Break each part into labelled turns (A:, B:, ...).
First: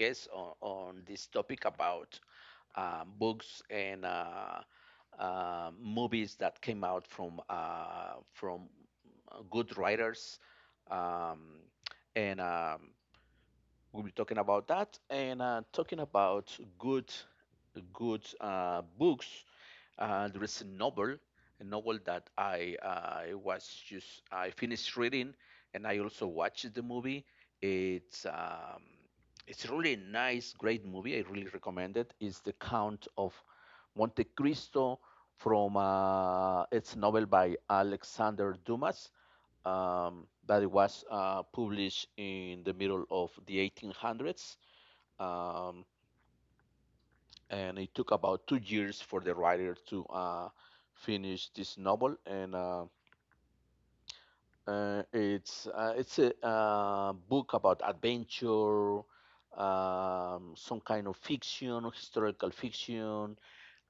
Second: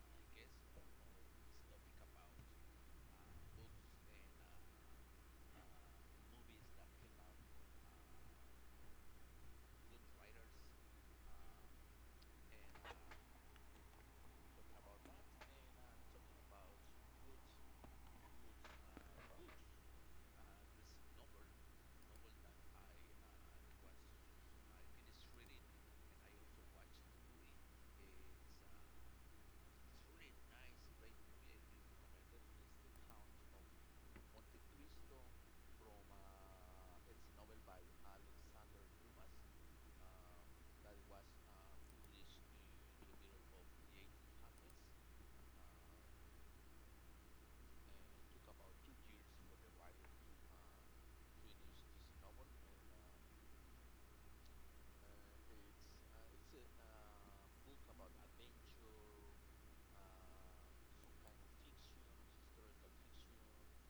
A: guess on this topic about books and movies that came out from good writers, um, and we'll be talking about that, and talking about good books. There is a novel that I was just I finished reading, and I also watched the movie. It's um, it's really a really nice, great movie. I really recommend it. It's The Count of Monte Cristo from it's novel by Alexander Dumas that it was published in the middle of the 1800s. Um, and it took about 2 years for the writer to finish this novel. And it's a book about adventure, some kind of fiction, historical fiction,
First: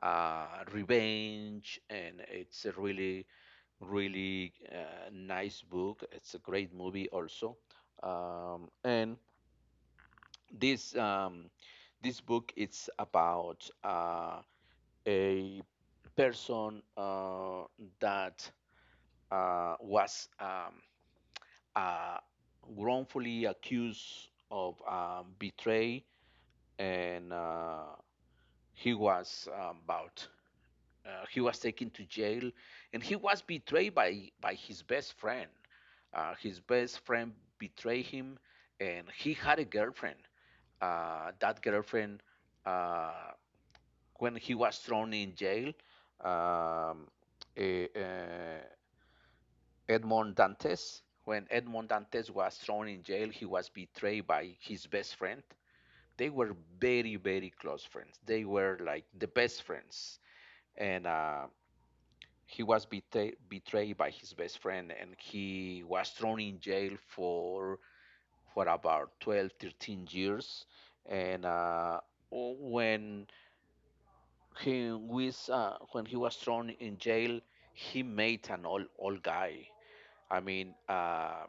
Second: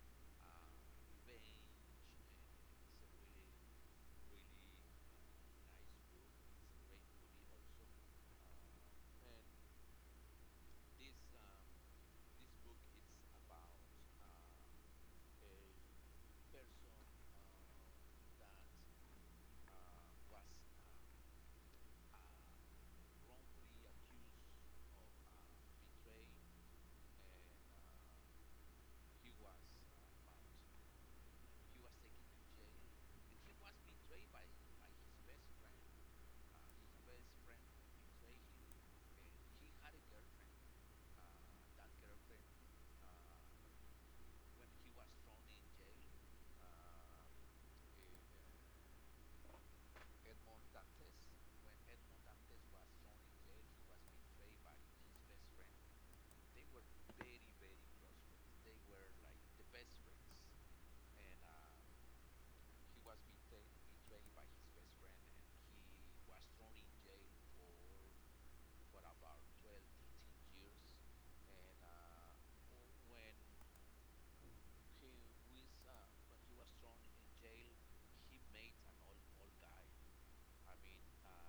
A: uh, revenge, and it's a really nice book. It's a great movie also. And this This book, it's about a person that was uh, wrongfully accused of betray, and he was um, about he was taken to jail, and he was betrayed by his best friend. His best friend betrayed him, and he had a girlfriend. That girlfriend, uh, when he was thrown in jail, um, eh, uh, Edmond Dantes. When Edmond Dantes was thrown in jail, he was betrayed by his best friend. They were very, very close friends. They were like the best friends. And he was betrayed by his best friend, and he was thrown in jail for about 12, 13 years. And when when he was thrown in jail, he made an old guy. I mean, uh,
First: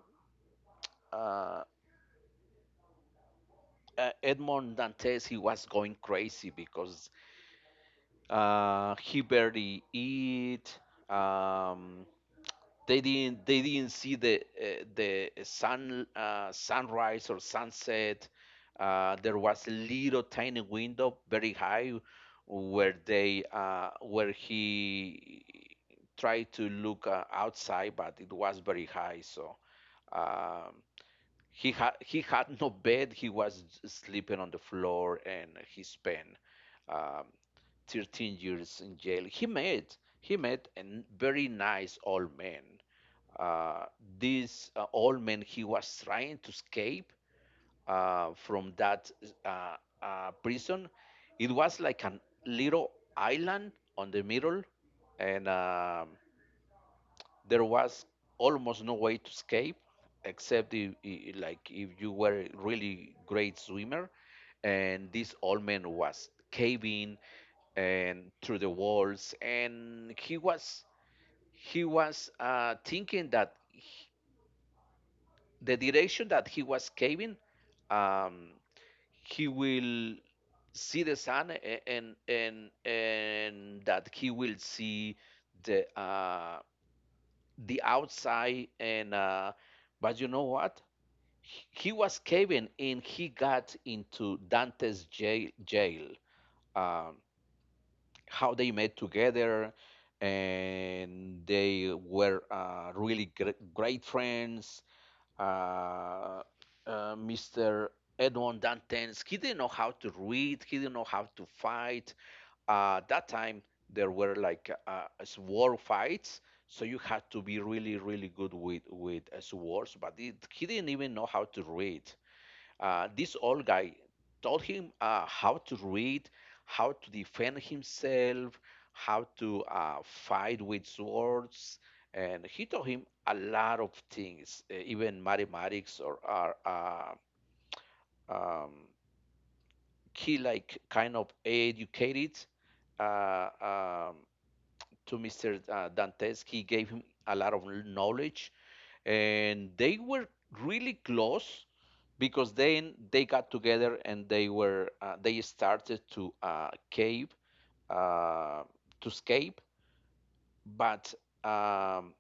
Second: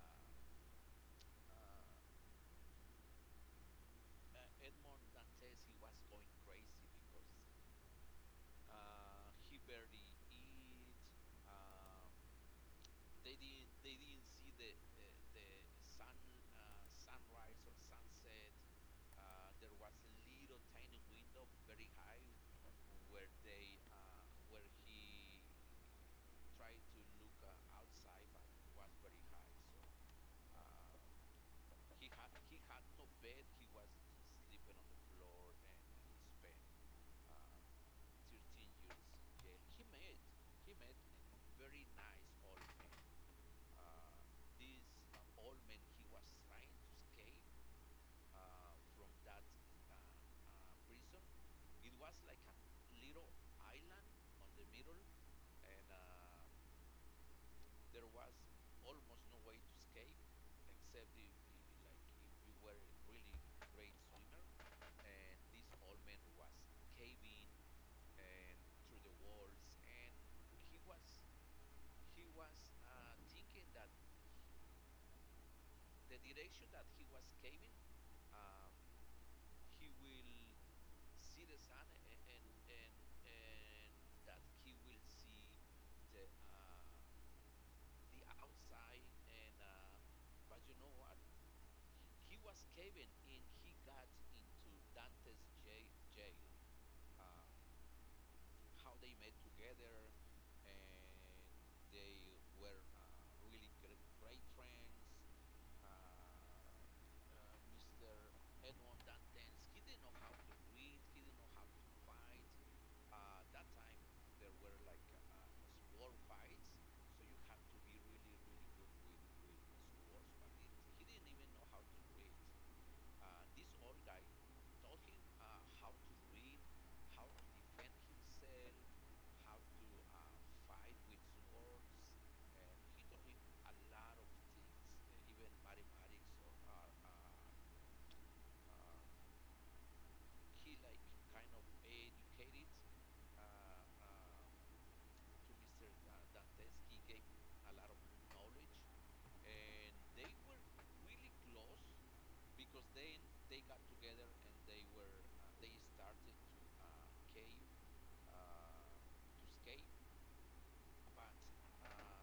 A: uh, Edmond Dantes, he was going crazy because he barely eat. Um, they didn't see the sun, sunrise or sunset. There was a little tiny window, very high, where they where he tried to look outside, but it was very high, so. Um, he had no bed. He was sleeping on the floor, and he spent um, 13 years in jail. He met a very nice old man. Uh, this old man, he was trying to escape from that uh, prison. It was like a little island on the middle, and there was almost no way to escape except if, like if you were a really great swimmer. And this old man was caving and through the walls, and he was thinking that the direction that he was caving, um, he will see the sun and that he will see the uh, the outside. And But you know what, he was caving and he got into Dante's jail. um how they met together, and they were really great friends. uh, Mr. Edmond Dantes, he didn't know how to read, he didn't know how to fight. That time, there were like sword fights, so you had to be really really good with swords, but he didn't even know how to read. Uh, this old guy taught him how to read, how to defend himself, how to fight with swords, and he taught him a lot of things, even mathematics or are um, he like kind of educated uh, um, to Mr. Dantes. He gave him a lot of knowledge, and they were really close, because then they got together and they started to cave uh, to escape. But um,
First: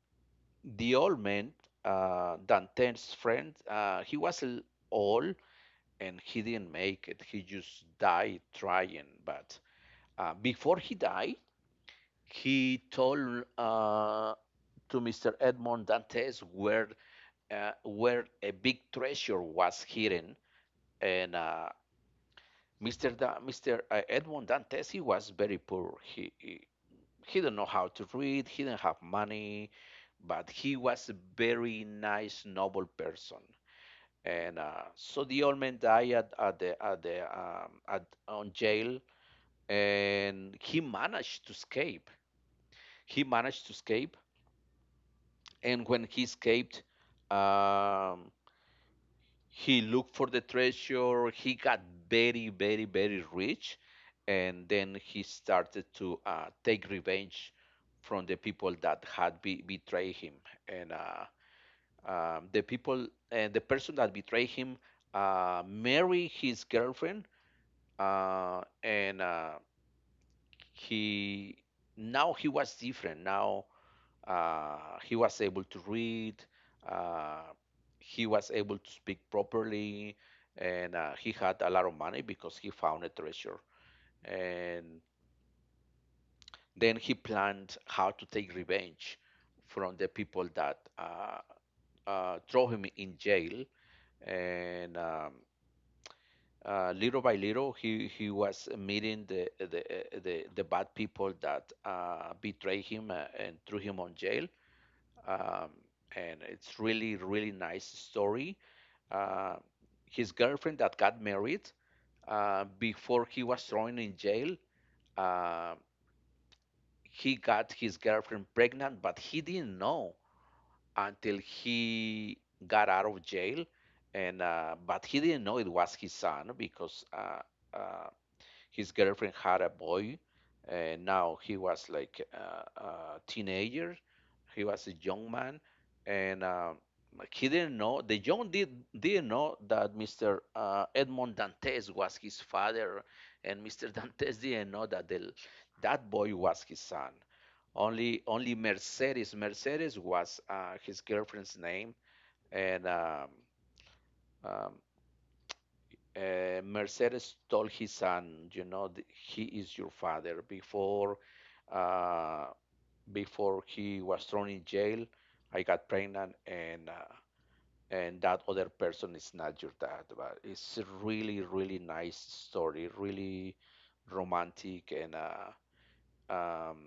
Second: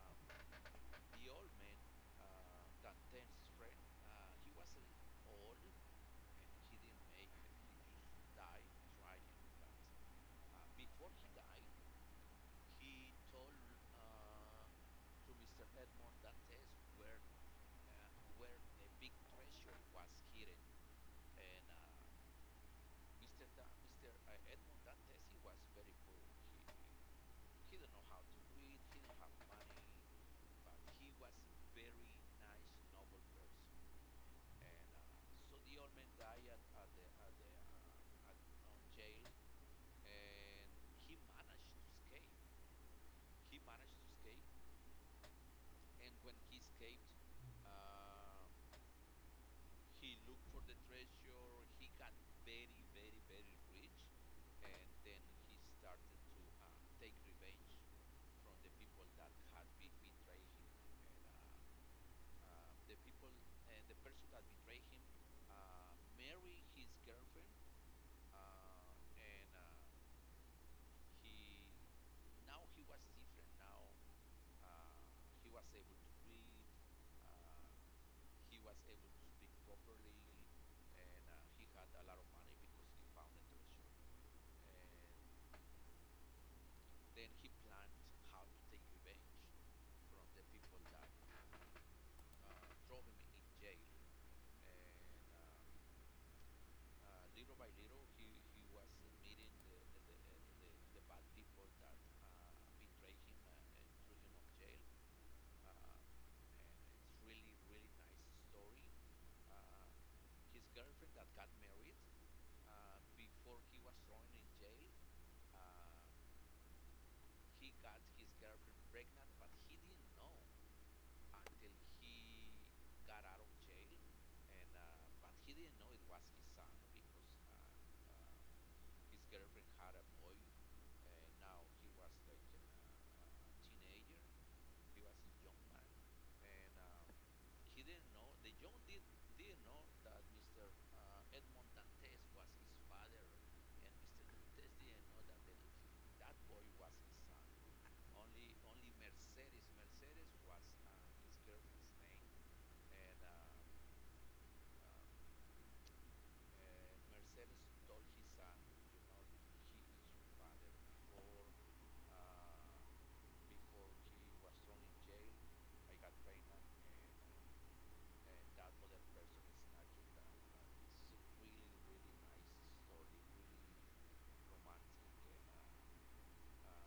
A: the old man, Dantes' friend, old, and he didn't make it. He just died trying. But before he died, he told to Mr. Edmond Dantes where a big treasure was hidden. And Mr. Mr. Edmond Dantes, he was very poor. He didn't know how to read. He didn't have money, but he was a very nice, noble person. And so the old man died at the at on jail, and he managed to escape. He managed to escape, and when he escaped, um, he looked for the treasure. He got very rich, and then he started to take revenge from the people that had betrayed him. And the people and the person that betrayed him married his girlfriend. And He, now he was different now. uh, he was able to read. Uh, he was able to speak properly, and he had a lot of money because he found a treasure. And then he planned how to take revenge from the people that throw him in jail. And little by little, he was meeting the bad people that betrayed him and threw him on jail. um, and it's really really nice story. Uh, his girlfriend that got married, before he was thrown in jail, uh, he got his girlfriend pregnant, but he didn't know until he got out of jail. And but he didn't know it was his son, because uh, his girlfriend had a boy, and now he was like a teenager. He was a young man, and like, he didn't know. The young did didn't know that Mr. Edmond Dantes was his father, and Mr. Dantes didn't know that that boy was his son. Only Mercedes. Mercedes was his girlfriend's name. And um, Mercedes told his son, you know, he is your father. Before, uh, before he was thrown in jail, I got pregnant, and that other person is not your dad. But it's a really, really nice story, really romantic. And um,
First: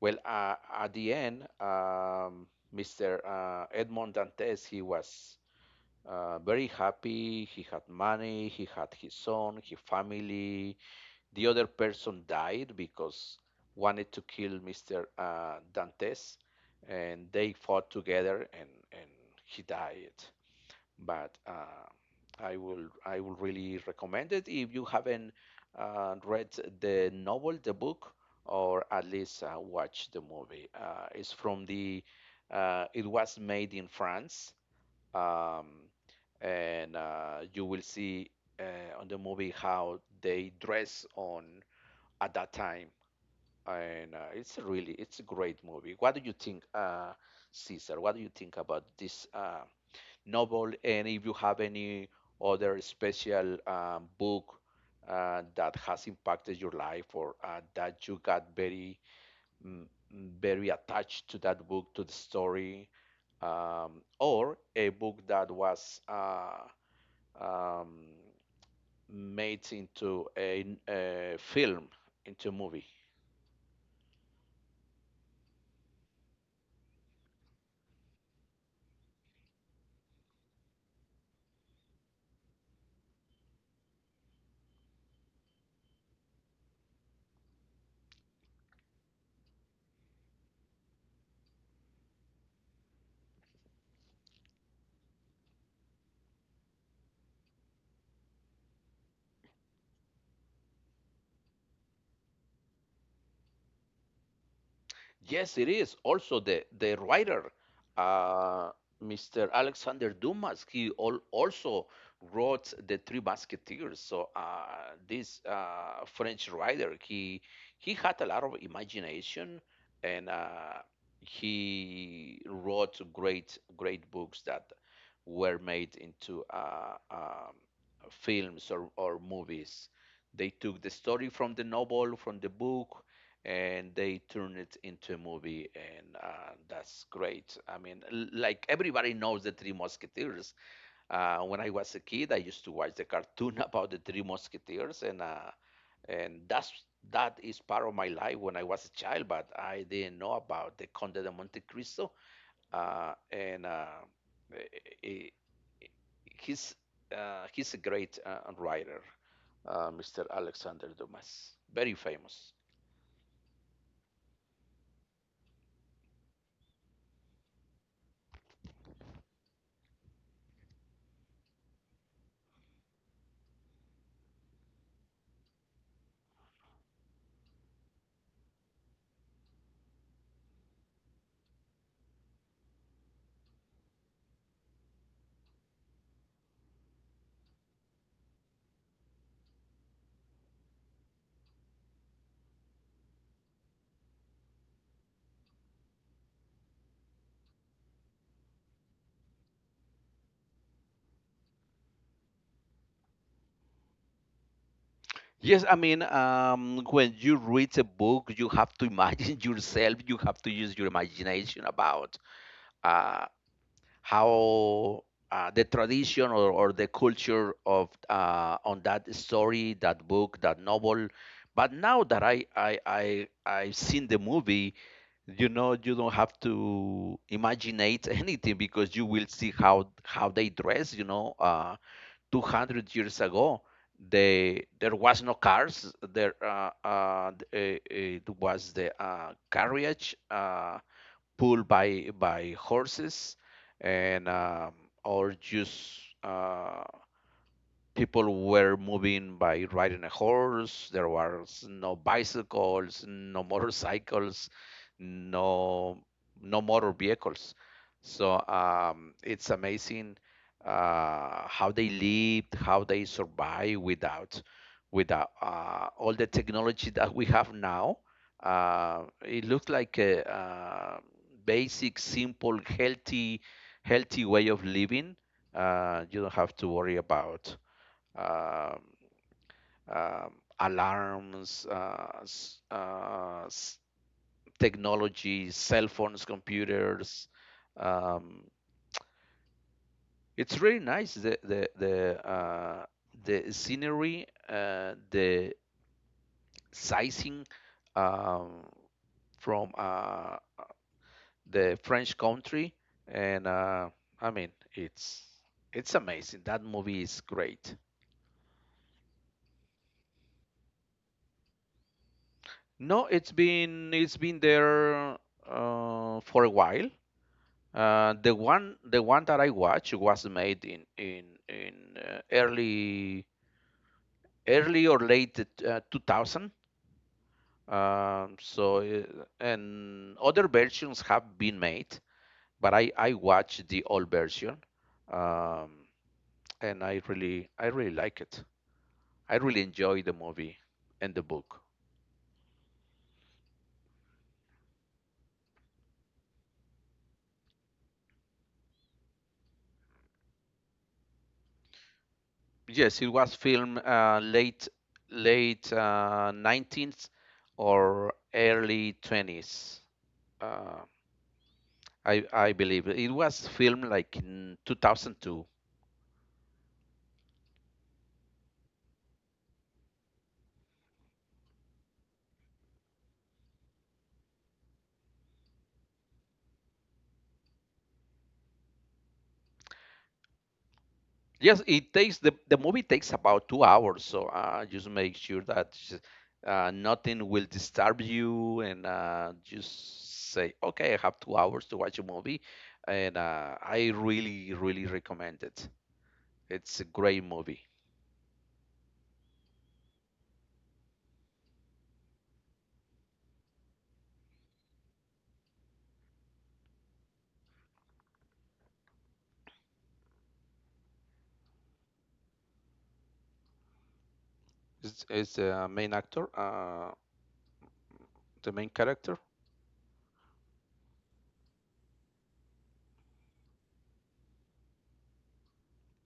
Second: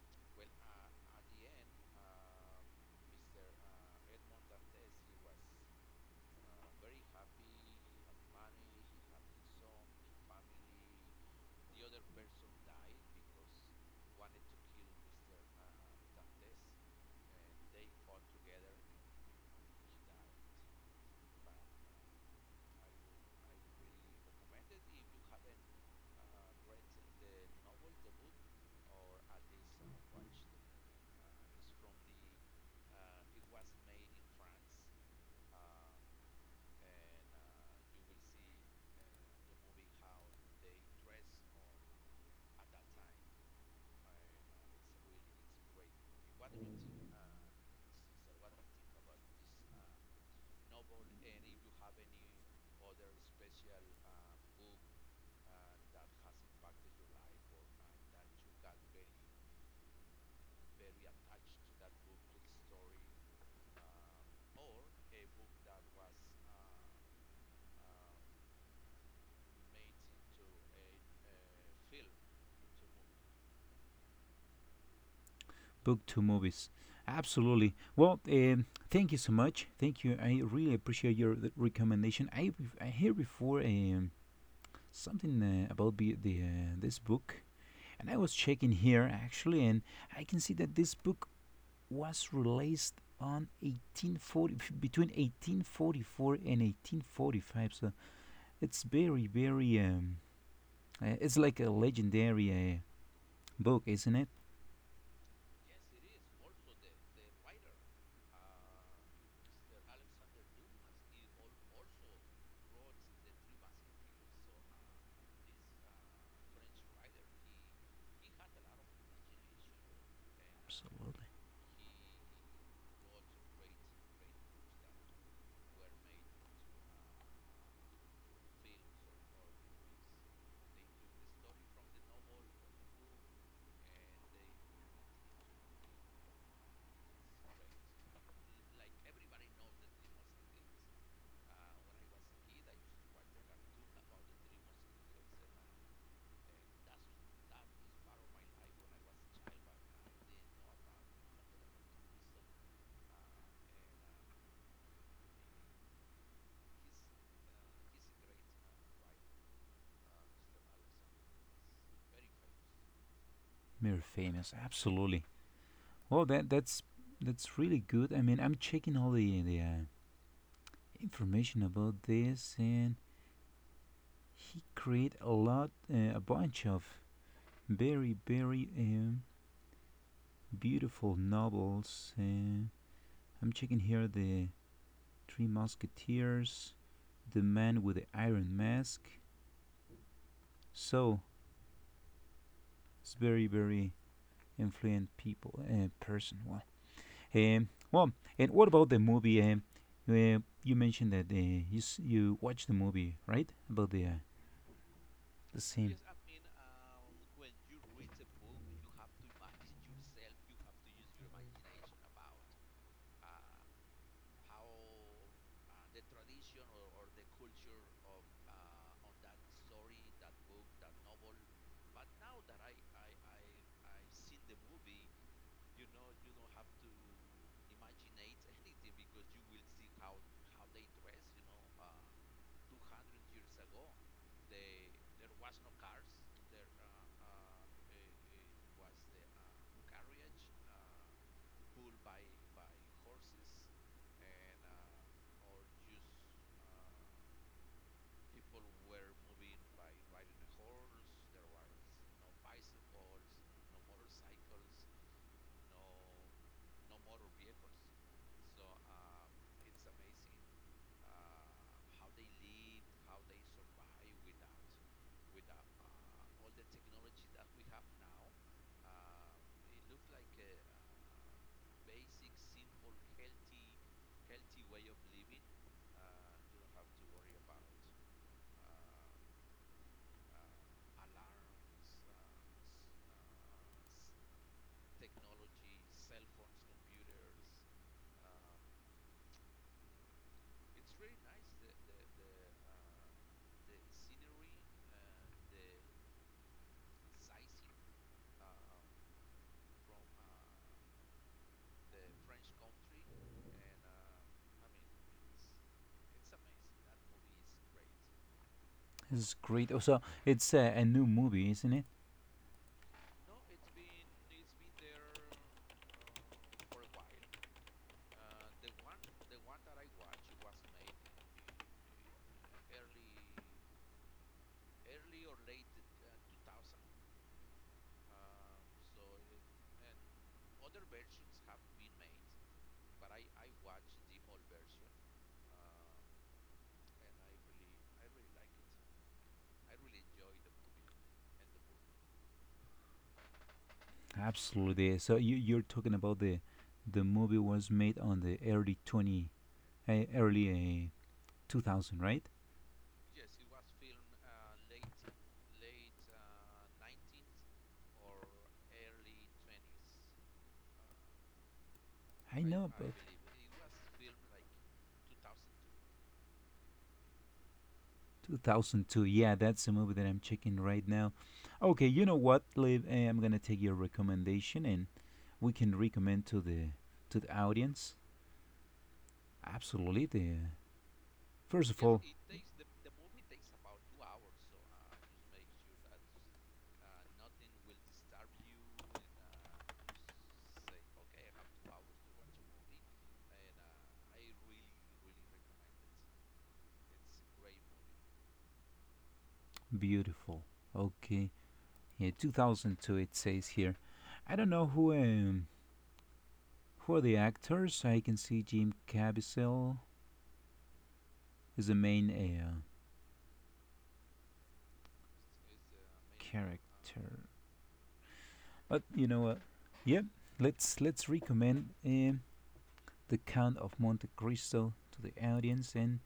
A: well, at the end, Mr. Edmond Dantes, he was very happy. He had money, he had his son, his family. The other person died because wanted to kill Mr. Dantes, and they fought together, and he died. But I will really recommend it if you haven't read the novel, the book, or at least watch the movie. It's from the it was made in France, um, and you will see uh, on the movie how they dress on at that time. And it's a really it's a great movie. What do you think, Caesar? What do you think about this novel? And if you have any other special book that has impacted your life, or that you got very mm, very attached to, that book, to the story, or a book that was um, made into a film, into a movie.
B: Book to movies, absolutely. Well, thank you so much. Thank you. I really appreciate your recommendation. I hear before something about the this book, and I was checking here actually, and I can see that this book was released on 1840 between 1844 and 1845, so it's very very it's like a legendary book, isn't it?
A: Yes, it is. Also, the writer, uh, Mr. Alexander Dumas, he al also wrote the Three Musketeers. So this French writer, he had a lot of imagination, and
B: Absolutely
A: he wrote great books that were made into films, or movies. They took the story from the novel, from the book, and they turned it into a movie, and that's great. I mean, like everybody knows the Three Musketeers. When I was a kid, I used to watch the cartoon about the Three Musketeers. And that's that is part of my life when I was a child. But I didn't know about the Conde de Monte Cristo, uh, and uh, i- i- he's he's a great writer, Mr. Alexander Dumas, very famous.
B: very famous, absolutely. Well, that's that's really good. I mean, I'm checking all the information about this, and he created a bunch of very very beautiful novels. I'm checking here the Three Musketeers, The Man with the Iron Mask. So it's very, very influential people person. Well, um, well, and what about the movie? You mentioned that you you watched the movie, right? About the
A: Yes, I
B: scene.
A: mean, when you read a book, you have to imagine yourself. You have to use your imagination about uh, how the tradition, or the culture of on that story, that book, that novel. But now that I've seen the movie, you know, you don't have to imaginate anything because you will see how they dress, you know, 200 years ago. They There was no cars there. It was the carriage pulled by horses, and or just uh people were moving by riding a horse. There was no bicycles, no motorcycles, no no motor vehicles. So it's amazing how they lived, how they survived without all the technology that we have now. It looks like a basic, simple, healthy way of living. You don't have to worry about um, um, alarms, technology, cell phones, computers. Um, it's really nice, the scenery, the sizing um, from the French country. And I mean, it's it's amazing. That movie is great.
B: This is great. Also, it's a new movie, isn't it?
A: No, it's been there for a while. The one that I watched was made in early early or late 2000. Um, so uh, and other versions have been made, but I watched the old version, um, and I really like it. I really enjoy the movie and the book.
B: Absolutely. So you, you're talking about the movie was made on the early 2000, right?
A: Yes, it was filmed late late 19th or early 20s. I
B: I
A: I
B: know,
A: believe
B: but
A: it was filmed like in 2002.
B: filmed like 2002. Yeah, that's the movie that I'm checking right now. Okay, you know what, Liv? Eh, I'm gonna take your recommendation, and we can recommend to the audience. Absolutely. The
A: Yes,
B: first of
A: it
B: all,
A: takes the movie takes about 2 hours, so just make sure that nothing will disturb you, and just say, okay, I have 2 hours to watch a movie, and I really really recommend it. It's a great movie.
B: beautiful. Okay. Yeah, 2002 it says here. I don't know who are the actors. I can see Jim Caviezel is the main
A: Is the main actor,
B: character.
A: the main
B: But you
A: character,
B: know what? Yep. Let's recommend the Count of Monte Cristo to the audience. And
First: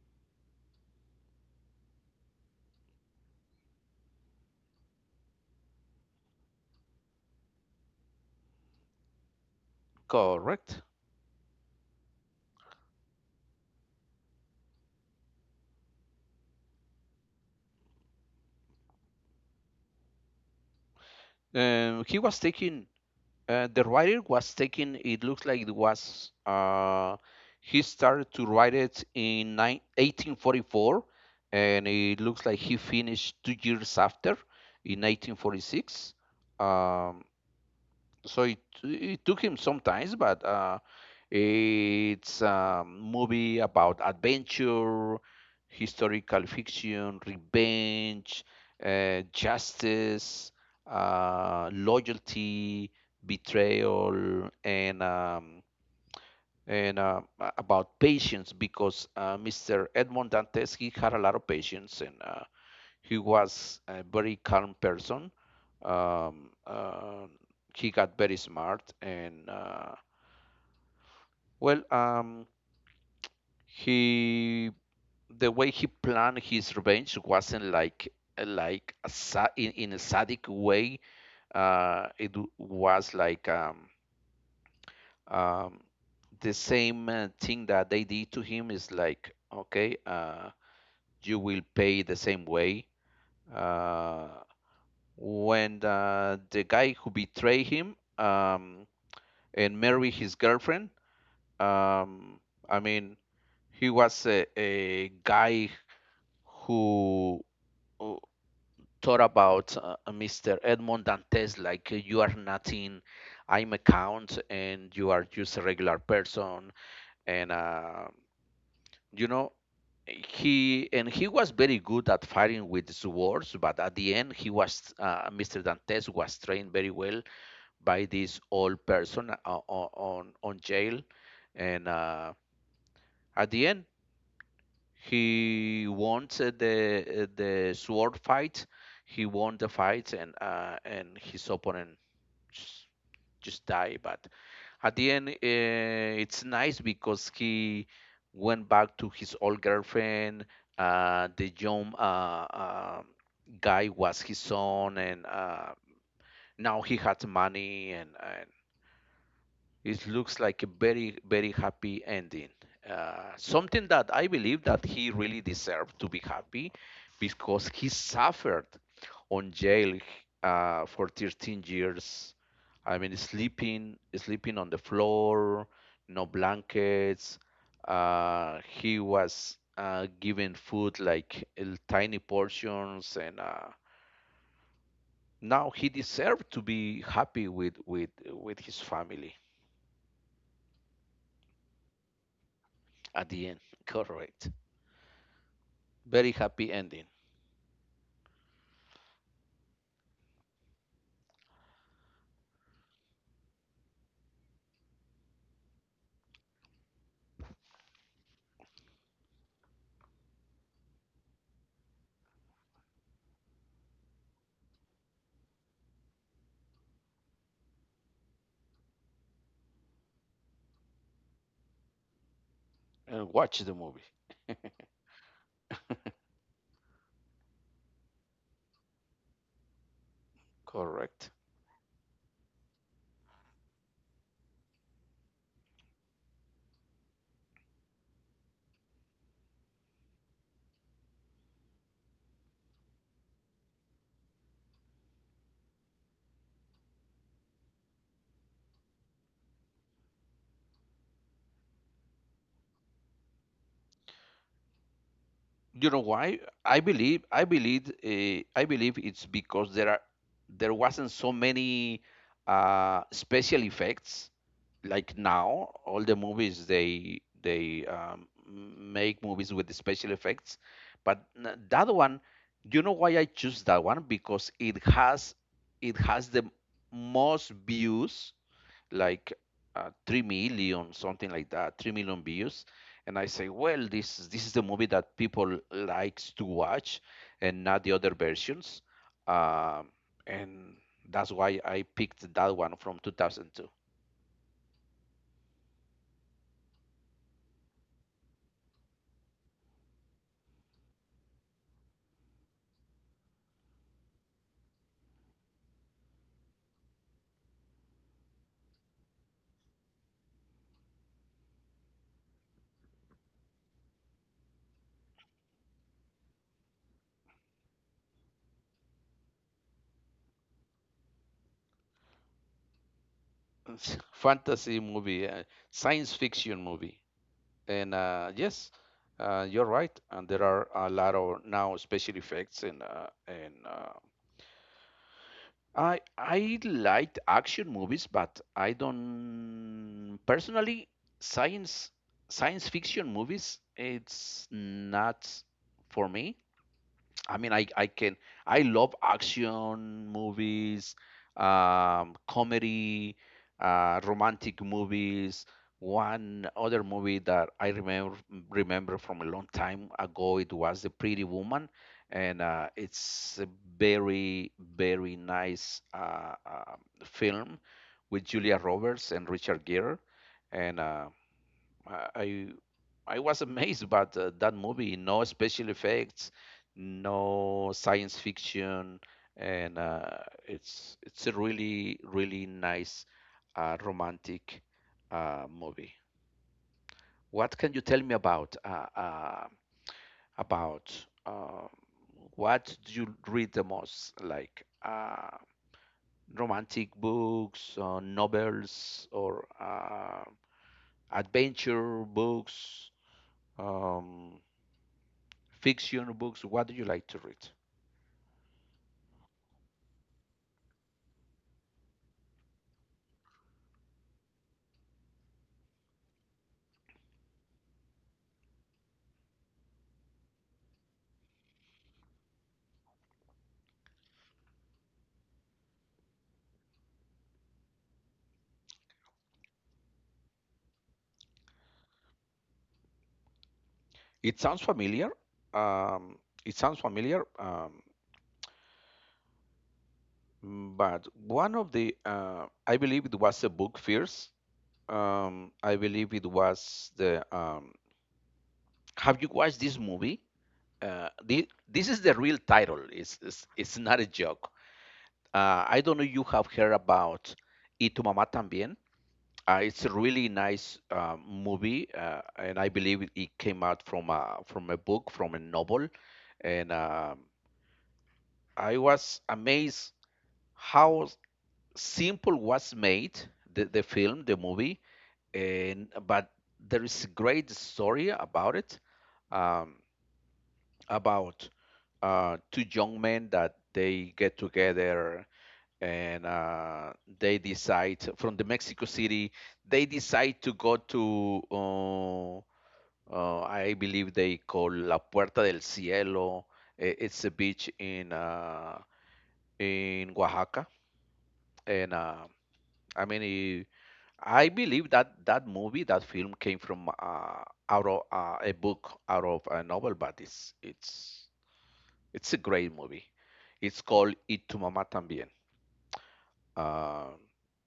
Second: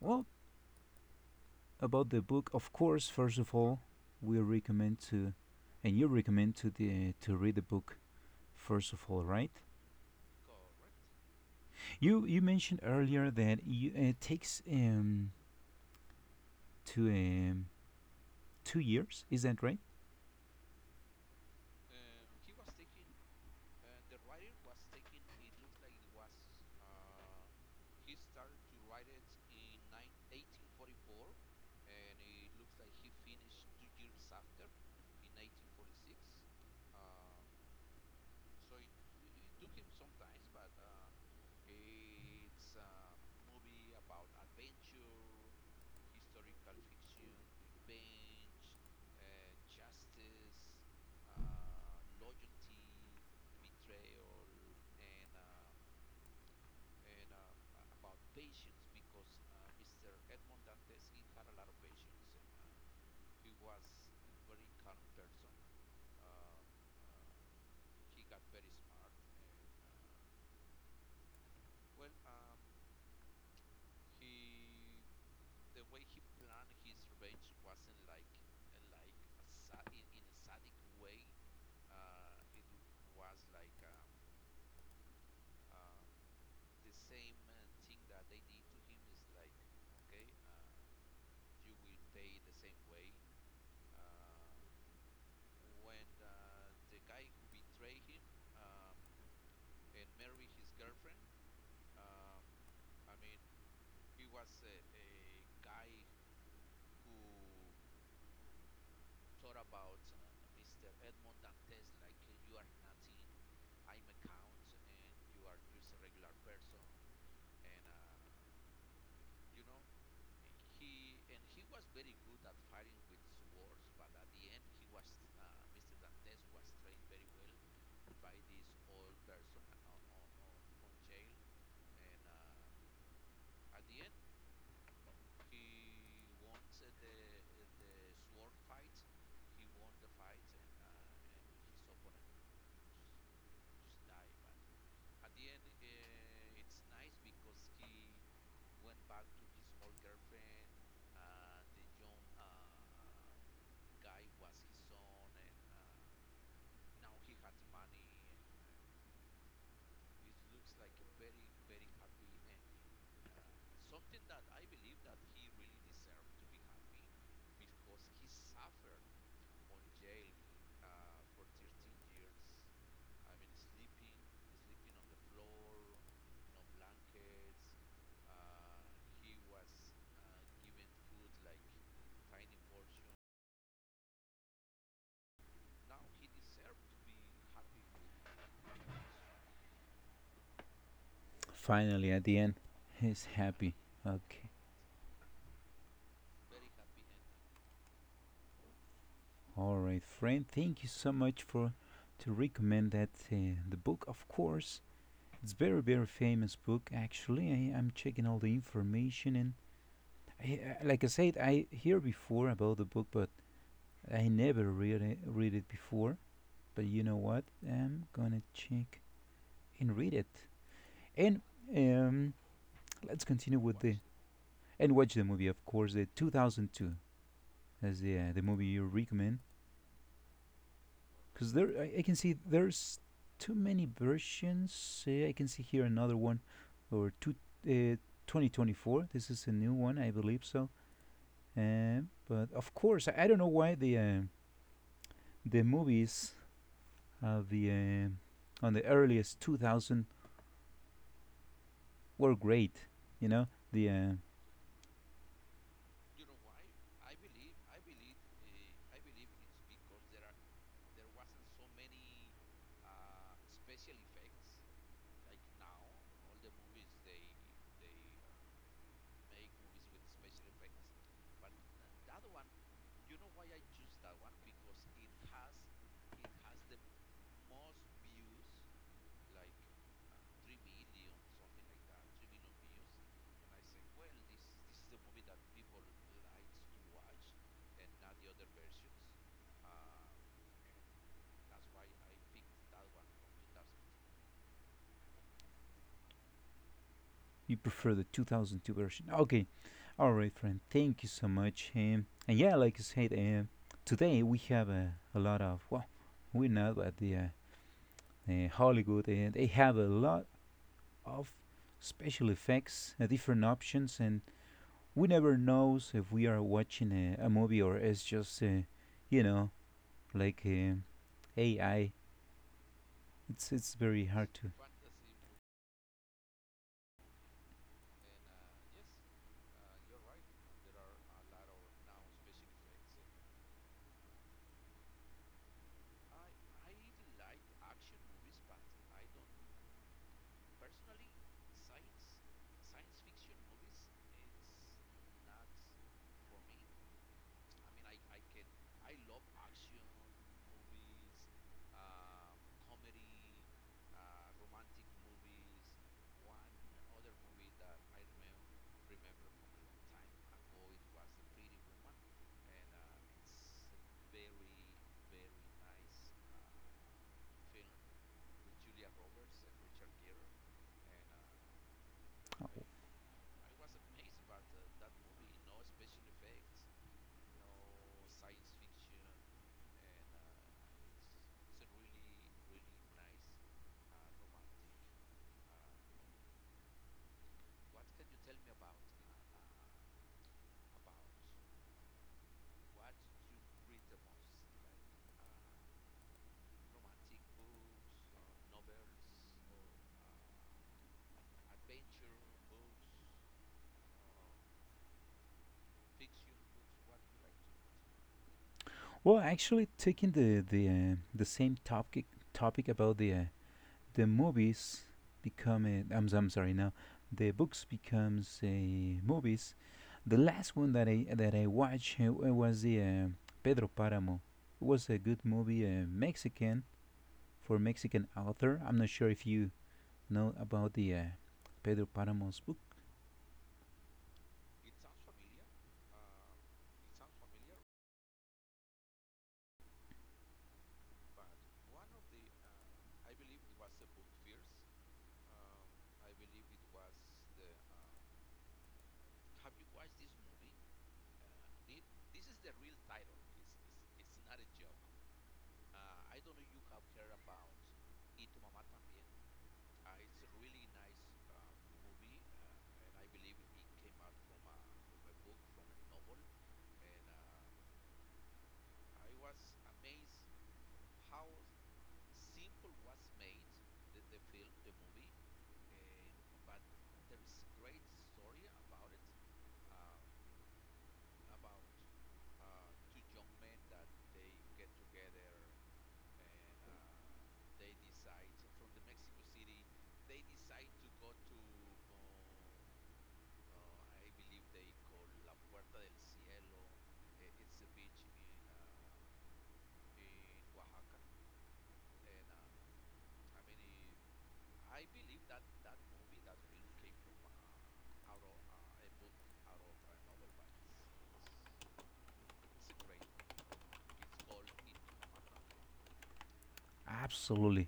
B: well, about the book, of course. First of all, we recommend to, and you recommend to the to read the book. First of all, right?
A: correct?
B: You mentioned earlier that it takes two um, 2 years. Is that right?
A: He was taking The writer was taking. It looks like it was. He started to write it in 1844, and it looks like he finished 2 years after, in 1846. Um, so it it took him some time, but it's a movie about adventure, historical fiction, revenge, justice, loyalty, betrayal, and about patience because Mr. Edmond Dantes he had a lot of patience and he was a very calm person. Um, uh, he got very smart, and well, um, he the way he planned his revenge wasn't like like in a sadic way. It was like um, the same thing that they did to him is like okay, you will pay the same way. Uh, when the guy who betrayed him and married his girlfriend, um, I mean, he was a guy who uh, thought about Mr. Edmond Dantes like you are nothing, I'm a count, and you are just a regular person, and you know. He and he was very good at fighting with swords, but at the end, he was Mr. Dantes was trained very well by this old person on on jail, and at the end he won the sword fight. He won the fight, and his opponent just, just died. But at the end, it's nice because he went back to his old girlfriend. The young guy was his son, and now he had money and it looks like a very very happy ending, something that I believe that he really deserved to be happy because he suffered on jail for 13 years. I mean, sleeping on the floor, no blankets. He was given food like in tiny portions, and now he deserved to be happy with with his family
B: Finally, at the end, he's
A: at the end.
B: happy. Okay.
A: Correct. Very happy ending.
B: All right, friend. Thank you so much for to recommend that the book. Of course, it's very very famous book. Actually, I, I'm checking all the information, and I, like I said, I hear before about the book, but I never read it before. But you know what? I'm gonna check and read it. And um, let's
A: And
B: continue
A: watch the
B: with the
A: movie.
B: and watch the movie. Of course, the 2002. As the movie you recommend?
A: Correct.
B: Because there, I can see there's too many versions. I can see here another one, or two, uh, 2024. This is a new one, I believe so. But of course, I don't know why the movies of the on the earliest 2000 were great. You know, the
A: You know why? I believe it's because there wasn't so many special effects like now. All the movies they make movies with the special effects, but that one, you know why I choose that one? Because it has the most views like 3 million, something like that. 3 million views, and I say, well, this is the movie that people likes to watch and not the other versions. Um, and that's why I picked that one from 2002.
B: you prefer the 2002 version. Okay, all right, friend. Thank you so much. And yeah, like I said, today we have a lot of well, we're not at the Hollywood, and they have a lot of special effects, different options, and we never knows if we are watching a movie or it's just you know like AI. It's very hard to
A: Fantasy movie, science fiction movie. And yes You're right, and there are a lot of now special effects, and I liked action movies, but I don't personally science science fiction movies. It's not for me. I mean, I can I love action movies, comedy, romantic movies. One other movie that I remember from a long time ago, it was The Pretty Woman, and it's a very very nice film with Julia Roberts and Richard Gere, and I I I was amazed about that movie. No special effects, no science fiction, and it's a really really nice romantic movie. What can you tell me about about uh, what do you read the most, like romantic books, or novels, or adventure books? Um, Fiction books. What do you like to read?
B: well, actually, taking the same topic about the movies become a, I'm sorry, now the books becomes a movies, the last one that I watched was the Pedro Paramo. It was a good movie, Mexican, for Mexican author. I'm not sure if you know about the Pedro Paramo's book.
A: It sounds familiar. Um, it sounds familiar. Um, but one of the, I believe it was the book Fierce. I believe it was the. Have you watched this movie? This is the real title. It's not a joke. I don't know if you have heard about Y tu mamá también. It's a really nice movie, and I believe it came out from from a book, from a novel. And I was amazed how simple was made the film, the movie, and but there is a great story about it, um, about two young men that they get together and they decide from the Mexico City. They decide to go to I believe they call La Puerta del Cielo. It's a beach in Oaxaca, and I mean eh, I believe that that movie, that film, came from out of a book, out of a novel, but it's it's a great movie. It's called "Y tu mamá también." Uh,
B: Absolutely,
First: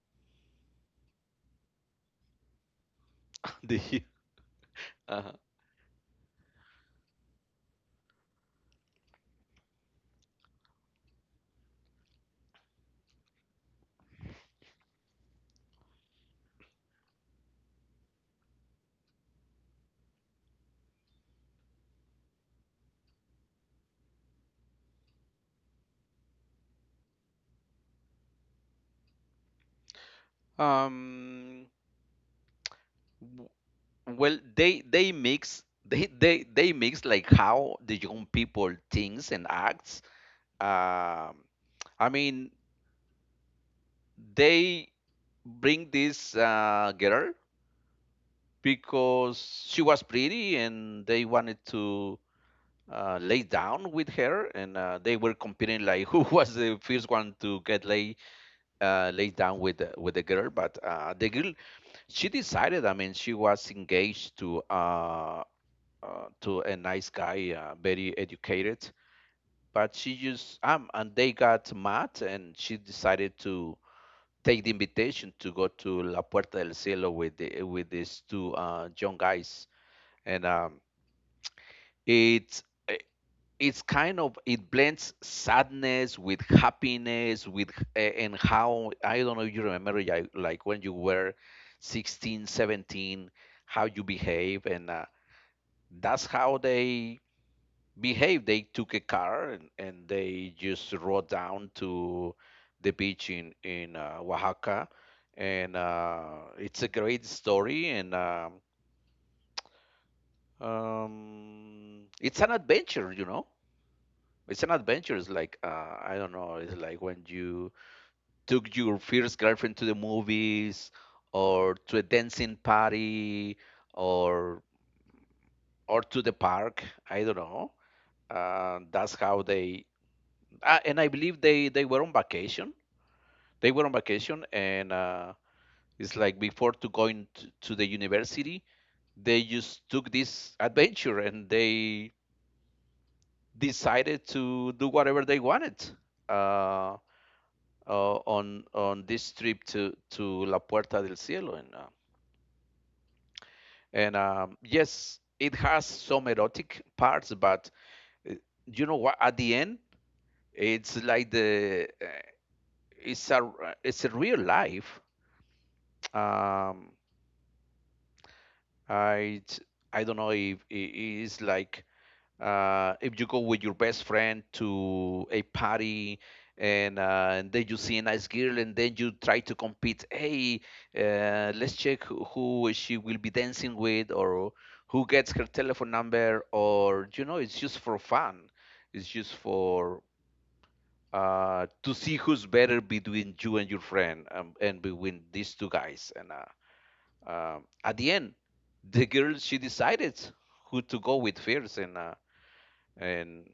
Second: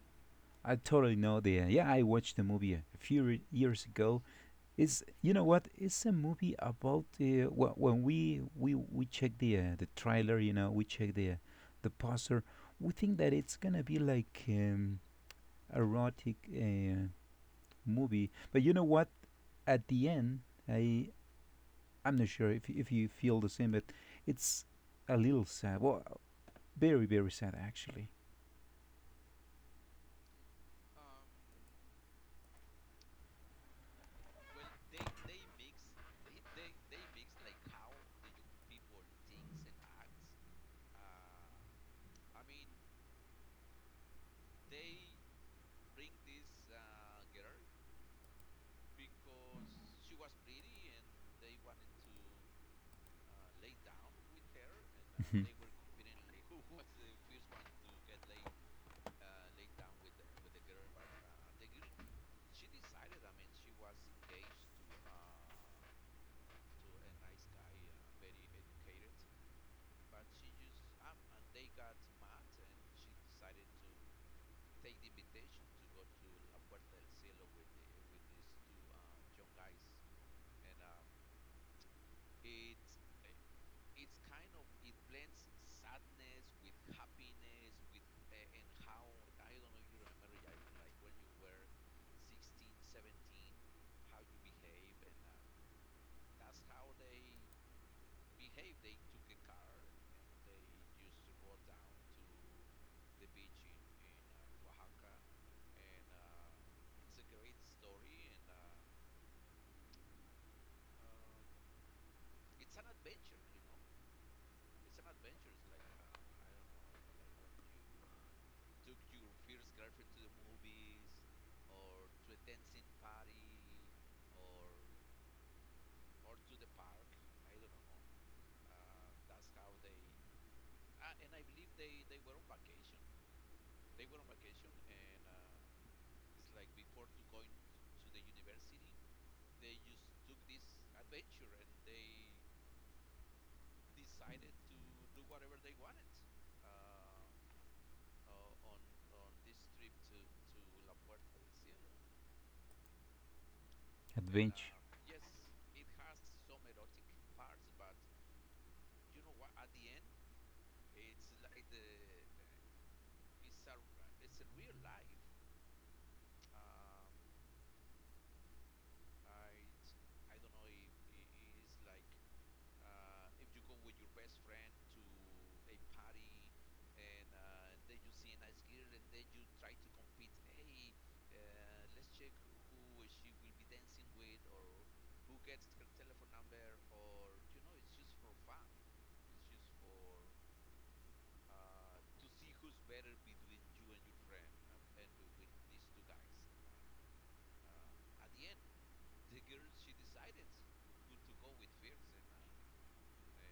B: I totally know the yeah, I watched the movie a few years
A: the,
B: ago. It's
A: uh
B: you know what? It's a movie about when we check the trailer. You know, we check the poster. We think that it's gonna be like erotic movie, but you know what? At the end, I I'm not sure if if you feel the same, but it's a little sad. Well, very very sad actually.
A: Um, w- Well, they mix like how the young people thinks and acts. Um, I mean, they bring this girl because she was pretty and they wanted to lay down with her, and they were competing like who was the first one to get lay laid down with with the girl. But the girl she decided. I mean, she was engaged to a nice guy, very educated. But she used and they got mad, and she decided to take the invitation to go to La Puerta del Cielo with these two young guys, and it's it's kind of it blends sadness with happiness with and how I don't know if you remember, yeah, like when you were 16, 17, how you behave, and that's how they behave. They took a car and they just rode down to the beach in Oaxaca, and it's a great story. And It's an adventure, you know. It's an adventure. It's like I don't know. It's like when you took your first girlfriend to the movies, or to a dancing party, or to the park. I don't know. That's how they and I believe they were on vacation. They were on vacation, and it's like before to to the university, they just took this adventure and they decided to do whatever they wanted uh, on this trip to La Puerta del Cielo. And
B: Adventure.
A: Yes, it has some erotic parts, but uh, you know what? At the end, it's like the it's a it's a real life. Um, Uh, it's, I don't know if it's like if you go with your best friend to a party and and then you see a nice girl and then you try to compete. Hey, let's check who she will be dancing with or who gets her telephone number, or you know, it's just for fun. It's just for to see who's better between you and your friend, and between these two guys, and at the end, the girl she decided who to go with first, and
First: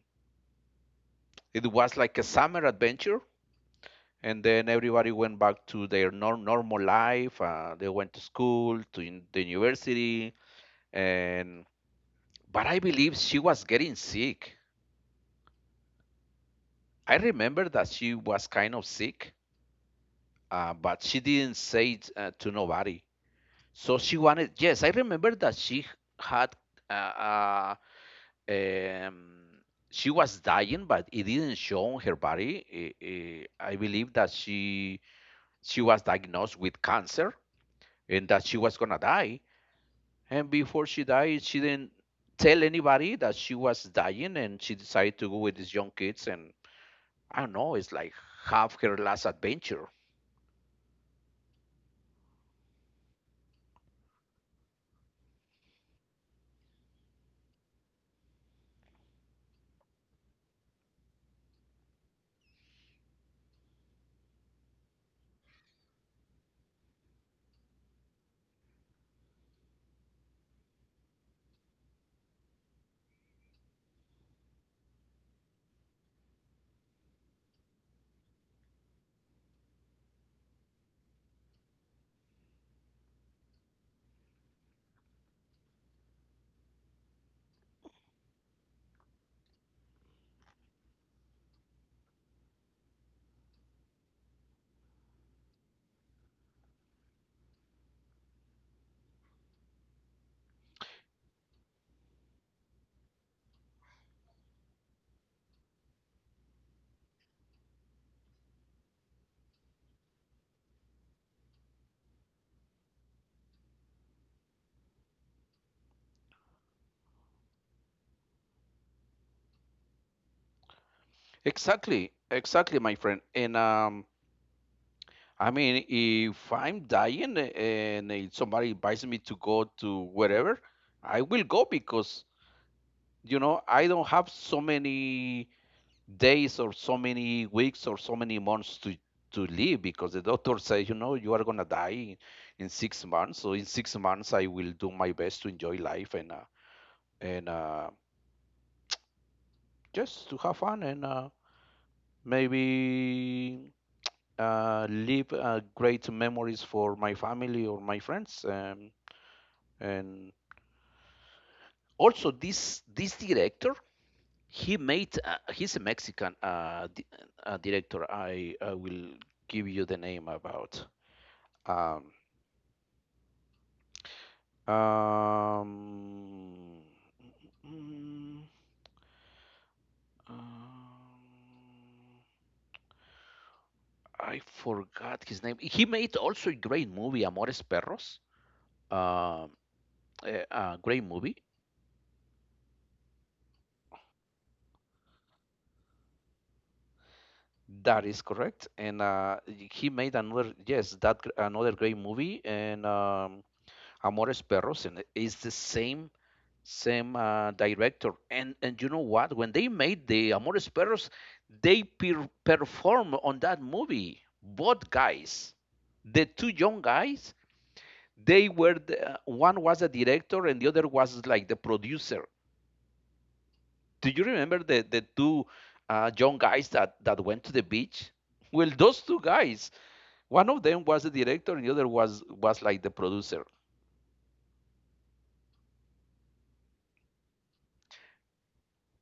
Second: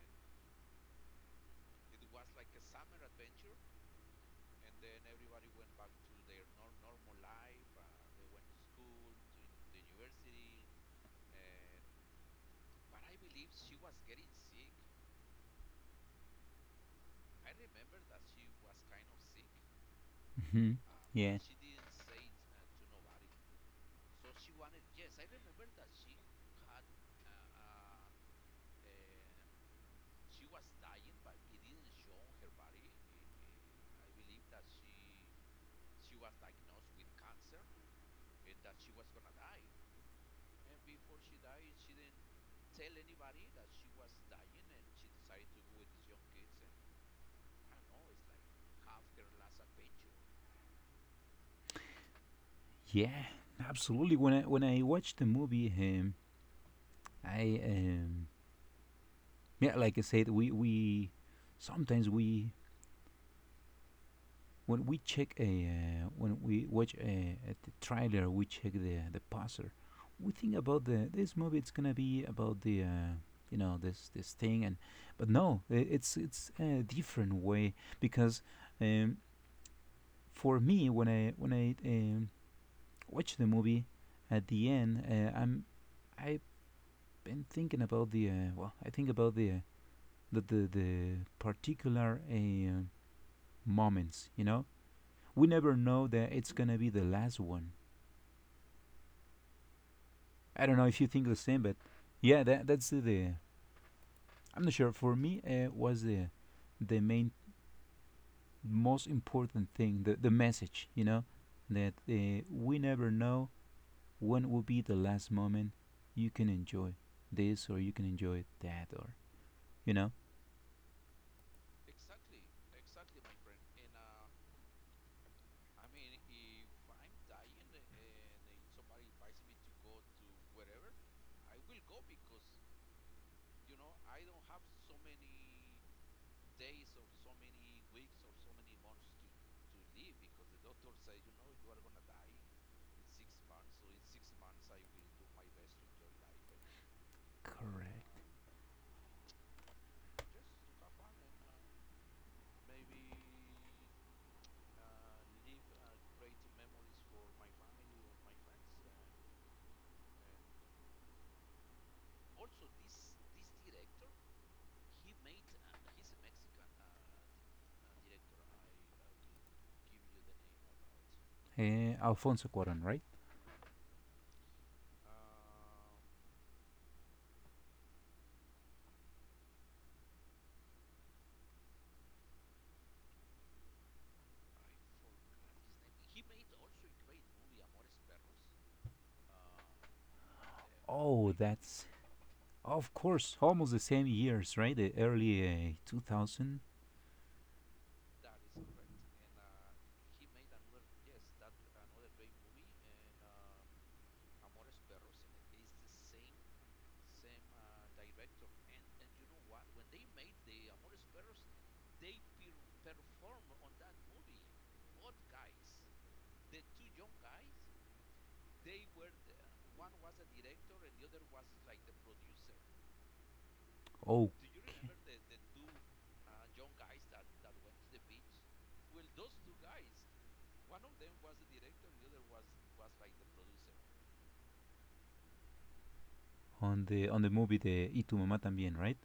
A: it was like a summer adventure. And then everybody went back to their normal life. They went to school, to the university, and but I believe she was getting sick. I remember that she was kind of sick,
B: hmm um,
A: but she
B: Yeah.
A: didn't say it to nobody. So she wanted. Yes, I remember that she had uh, uh, Um, she was dying, but it didn't show on her body. I believe that she was diagnosed with cancer and that she was gonna die. And before she died, she didn't tell anybody that she was dying, and she decided to go with these young kids. And I don't know, it's like half her last adventure.
B: Yeah, absolutely. When I watched the movie, I yeah, like I said, we sometimes we when we check a when we watch a trailer, we check the poster. We think about the this movie. It's gonna be about the you know this this thing, and but no, it's a different way because um, for me when I when I watch the movie at the end, I've been thinking about the well, I think about the particular moments. You know, we never know that it's gonna be the last one. I don't know if you think the same, but yeah, that that's the- I'm not sure. For me, was the main most important thing the message, you know, that we never know when will be the last moment you can enjoy this or you can enjoy that or you know.
A: Exactly, exactly, my friend. And I mean, if I'm dying and somebody invites me to go to wherever, I will go because you know I don't have so many days or so many weeks or so many months to live because the doctor says you know you are going to die in 6 months. So in 6 months I will do my best to enjoy life, and
B: Correct.
A: just to have fun, and maybe leave great memories for my family or my friends. And also this director, he made he's a Mexican director. I will give you the name about. um
B: Alfonso Cuarón, right?
A: um, mm, um I forgot his name. He made also a great movie, Amores Perros. um a great
B: Oh,
A: movie.
B: that's of course almost the same years, right? The early 2000.
A: That is correct. And he made another, yes, another great movie. And Amores Perros, and it's the same director. And you know what? When they made the Amores Perros, they perform on that movie. Both guys, the two young guys, they were the, one was the director and the other was like the producer. Do you
B: Oh,
A: remember the two young guys that went to the beach? Well, those two guys, one of them was the director and the other was like the producer.
B: on the movie the Y tu mamá también, right?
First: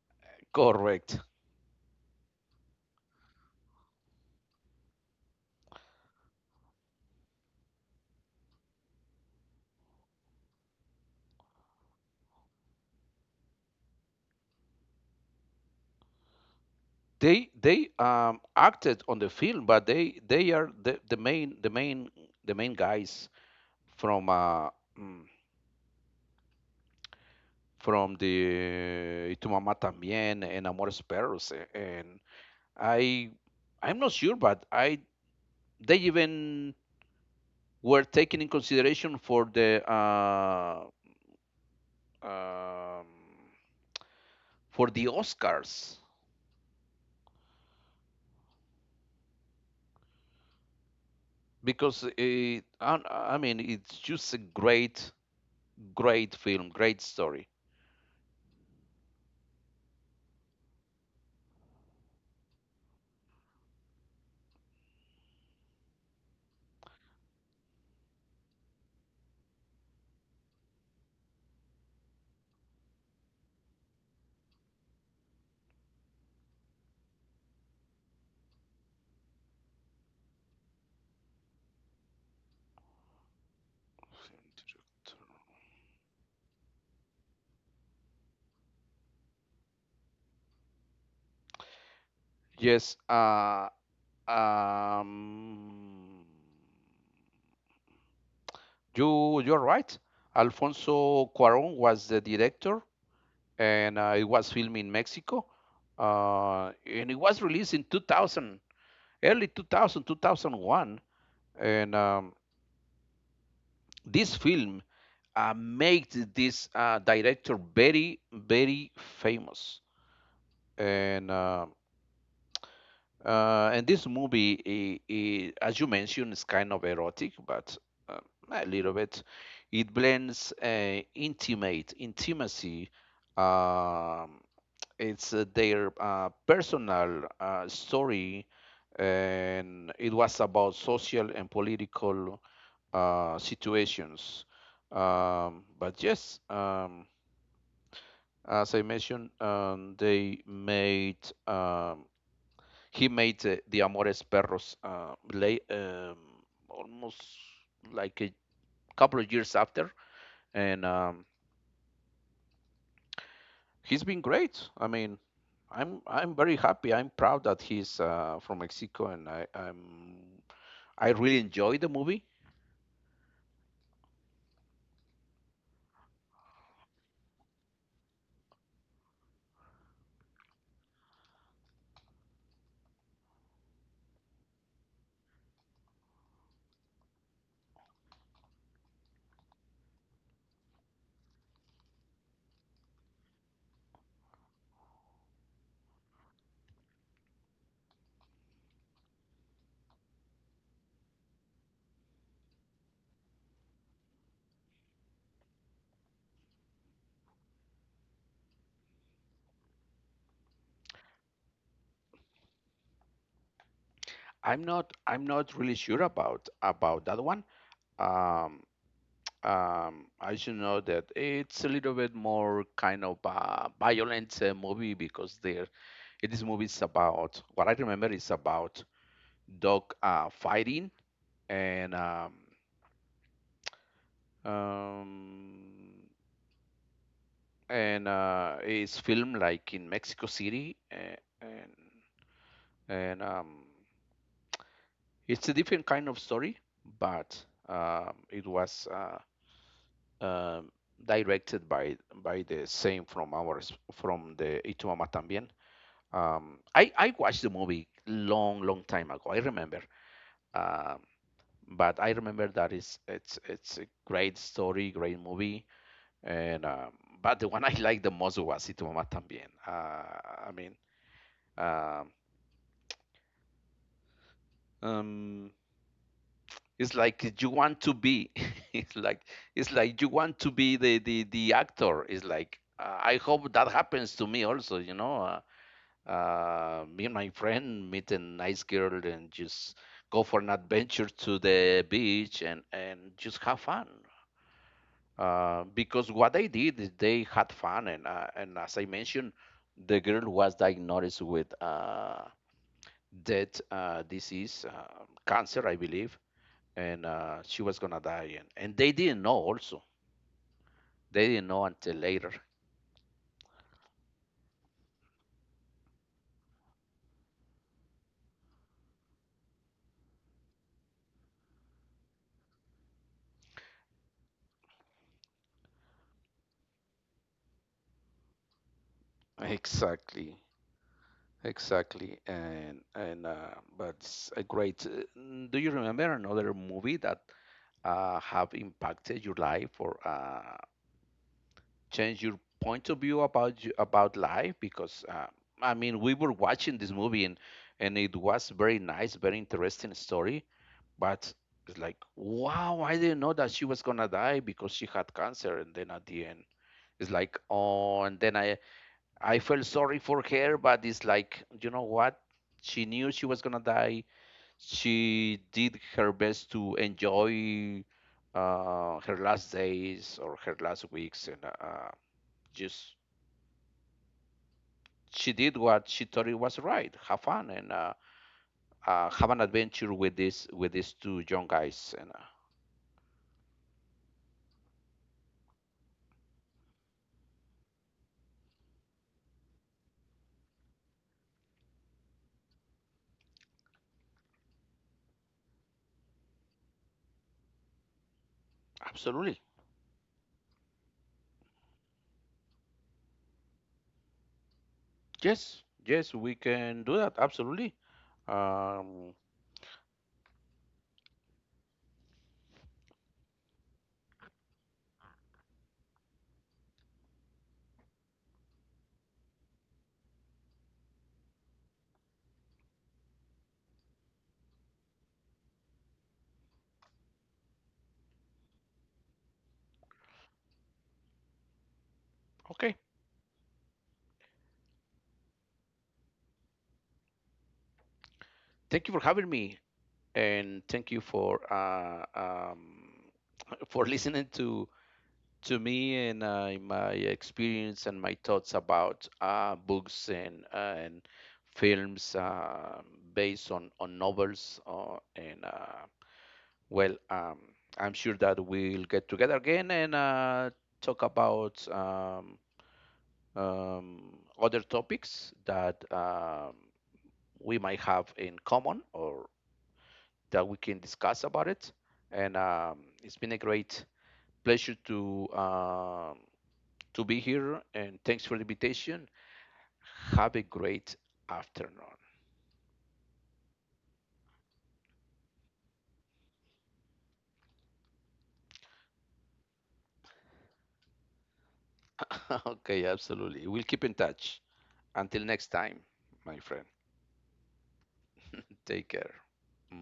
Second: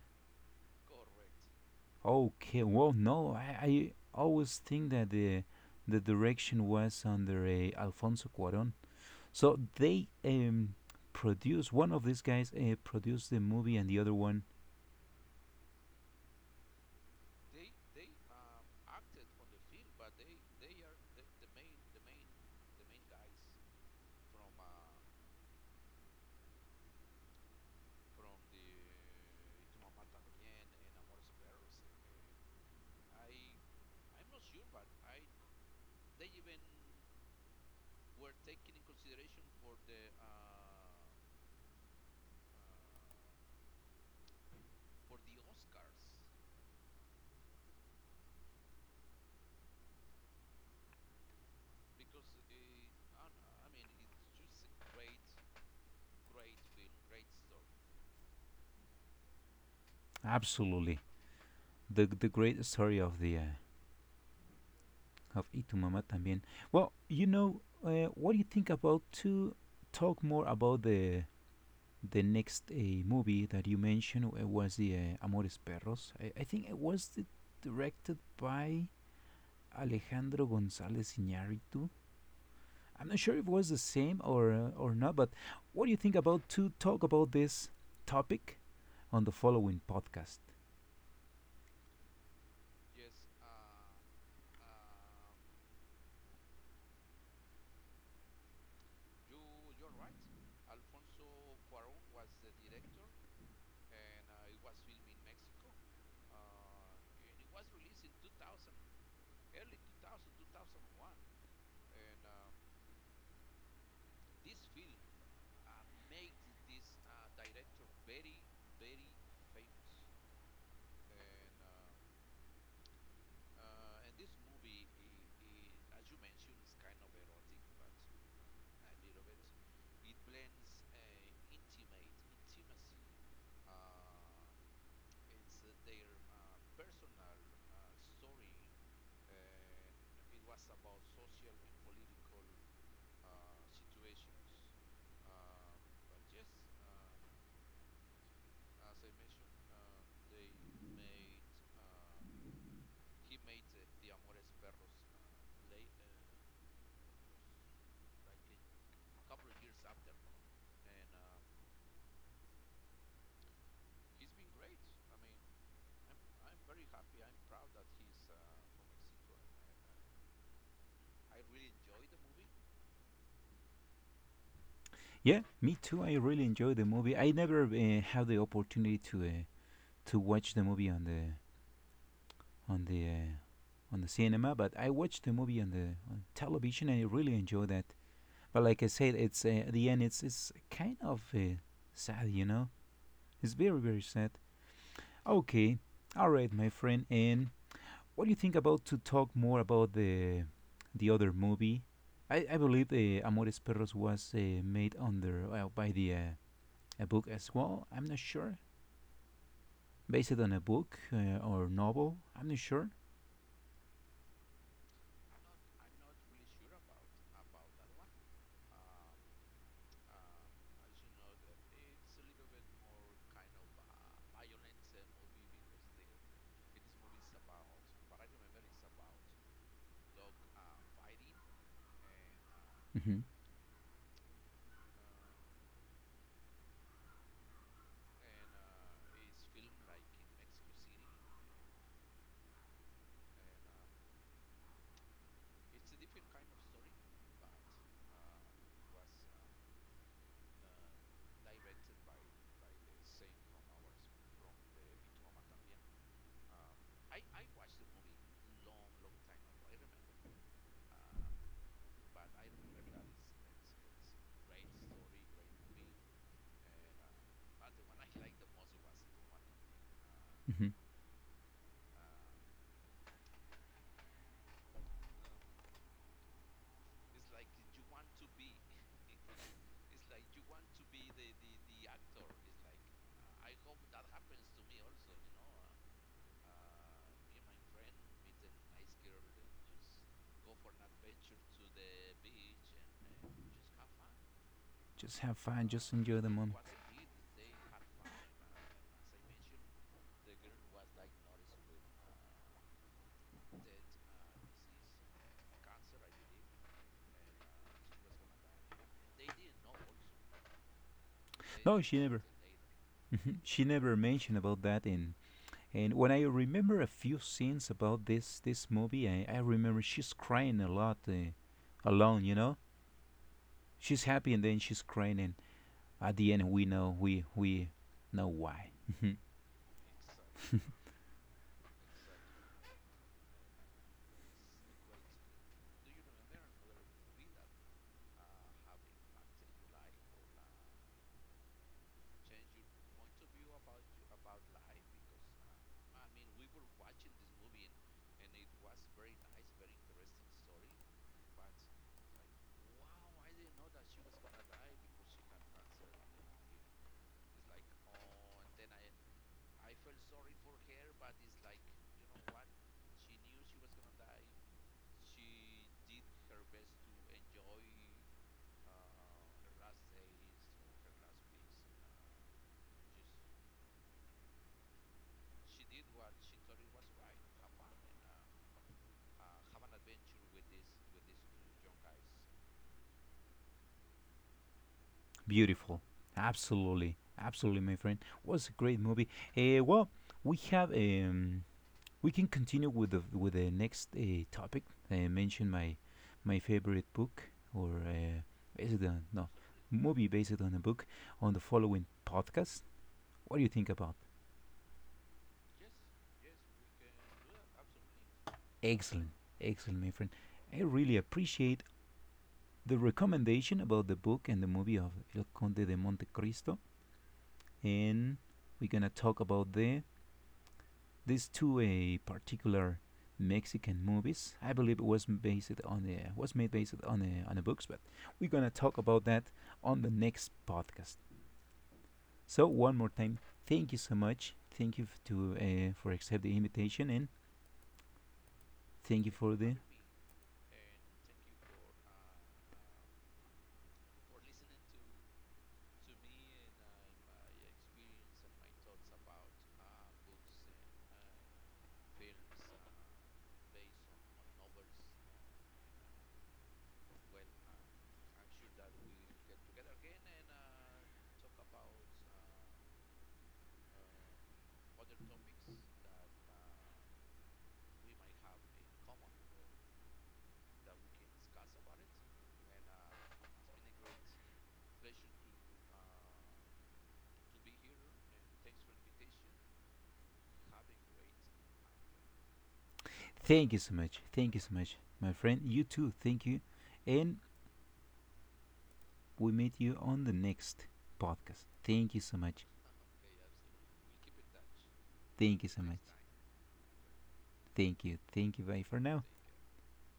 A: Correct.
B: Okay, well, no, I always think that the direction was under Alfonso Cuarón. So they produced one of these guys produced the movie, and the other one
A: They acted on the film, but they are the, the main guys from mm, from the Y Tu Mamá También and Amores Perros, and i I'm not sure, but I they even were taken in consideration um for the Oscars. Because it, I mean, it's just a great great film, great story.
B: absolutely the great story of the of Y tu mamá también. Well, you know, what do you think about to talk more about the next movie that you mentioned was the Amores Perros. I think it was the, directed by Alejandro González Iñárritu. I'm not sure if it was the same or not, but what do you think about to talk about this topic on the following podcast?
A: Yes, um, you're right. Alfonso Cuarón was the director, and it was filmed in Mexico, and it was released in 2000, early 2000, 2001. And this film made this director very, very famous. And uh, and this movie, I as you mentioned, is kind of erotic, but uh, a little bit. It blends intimate intimacy. Um, it's their personal story, and it was about social and political situations. But yes, as I mentioned, they made um, he made the Amores Perros late, almost like a couple of years after, and he's been great. I mean, I'm very happy. I'm proud that he's from Mexico, and I'm I really enjoy the movie.
B: Yeah, me too. I really enjoyed the movie. I never had the opportunity to watch the movie on the on the on the cinema, but I watched the movie on the on television, and I really enjoyed that. But like I said, it's at the end, it's kind of sad, you know. It's very very sad. Okay, all right, my friend. And what do you think about to talk more about the other movie? I believe Amores Perros was made under by the a book as well. I'm not sure, based on a book or novel. I'm not sure.
A: I'm not really sure about that one. Um, I should know that it's a little bit more kind of violent movie because there it is movies about what I remember is about dog fighting and um,
B: Hmm.
A: um, and it's filmed like in Mexico City and and um, it's a different kind of story, but it was um, directed by the same from ours from the Itumama También. I watched the movie long long time ago, I remember. Um, but I remember that is it's a great story, great movie, and but the one I liked the most was Itu Mama Tambien. I
B: Hmm.
A: mean, um, um, it's like you want to be, it's like you want to be the actor. It's like I hope that happens to me also. You know, me and my friend meet a nice girl and just go for an adventure to the beach and just have fun.
B: Just have fun. Just
A: Because
B: enjoy the
A: what they
B: moment.
A: did is they had fun, and as I mentioned, the girl was diagnosed with that disease, cancer, I believe, and she was gonna die, and they didn't know also. They didn't know
B: No,
A: until
B: she never.
A: later.
B: She never mentioned about that. And when I remember a few scenes about this this movie, I remember she's crying a lot alone, you know. She's happy and then she's crying, and at the end we know we know why. Mhm.
A: Exactly, exactly, and but it's a great. Do you remember another movie that have impacted your life? Or change your point of view about you, about life? Because I mean, we were watching this movie, and it was very nice, very interesting story, but it's like wow, I didn't know that she was gonna die because she had cancer, and then at the end it's like oh, and then I felt sorry for her, but it's like you know what. She knew she was gonna die. She did her best to enjoy her last days or her last weeks, and just she did what she thought it was right. Have fun, and have an adventure with this with these two young guys. And
B: Beautiful, absolutely, absolutely, my friend. Was a great movie. Well, we have we can continue with the next topic. I mentioned my my favorite book or based on no
A: absolutely,
B: movie based on a book on the following podcast. What do you think about?
A: yes, yes, we can do that. Absolutely. Um,
B: Excellent, excellent, my friend. I really appreciate the recommendation about the book and the movie of El Conde de Monte Cristo, and we're gonna talk about the these two a particular Mexican movies. I believe it was based on a was made based on a books, but we're gonna talk about that on the next podcast. So
A: okay.
B: one more time, thank you so much. Thank you to for accept the invitation, and
A: Thank you for
B: thank you
A: having
B: for
A: me,
B: the
A: and thank you for listening to me and my experience and my thoughts about books, and films based on novels and. Well, I'm sure that we'll get together again, and talk about other topics that we might have in common or that we can discuss about it. And it's been a great pleasure to be here. And thanks for the invitation. Have a great afternoon.
B: thank you so much. Thank you so much, my friend. You too. Thank you, and we meet you on the next podcast. Thank you so much.
A: Okay, absolutely. We'll keep in touch. Until
B: Thank
A: next
B: you so
A: time,
B: much.
A: my friend.
B: Thank you. Thank you. Bye for
A: Take
B: now.
A: care.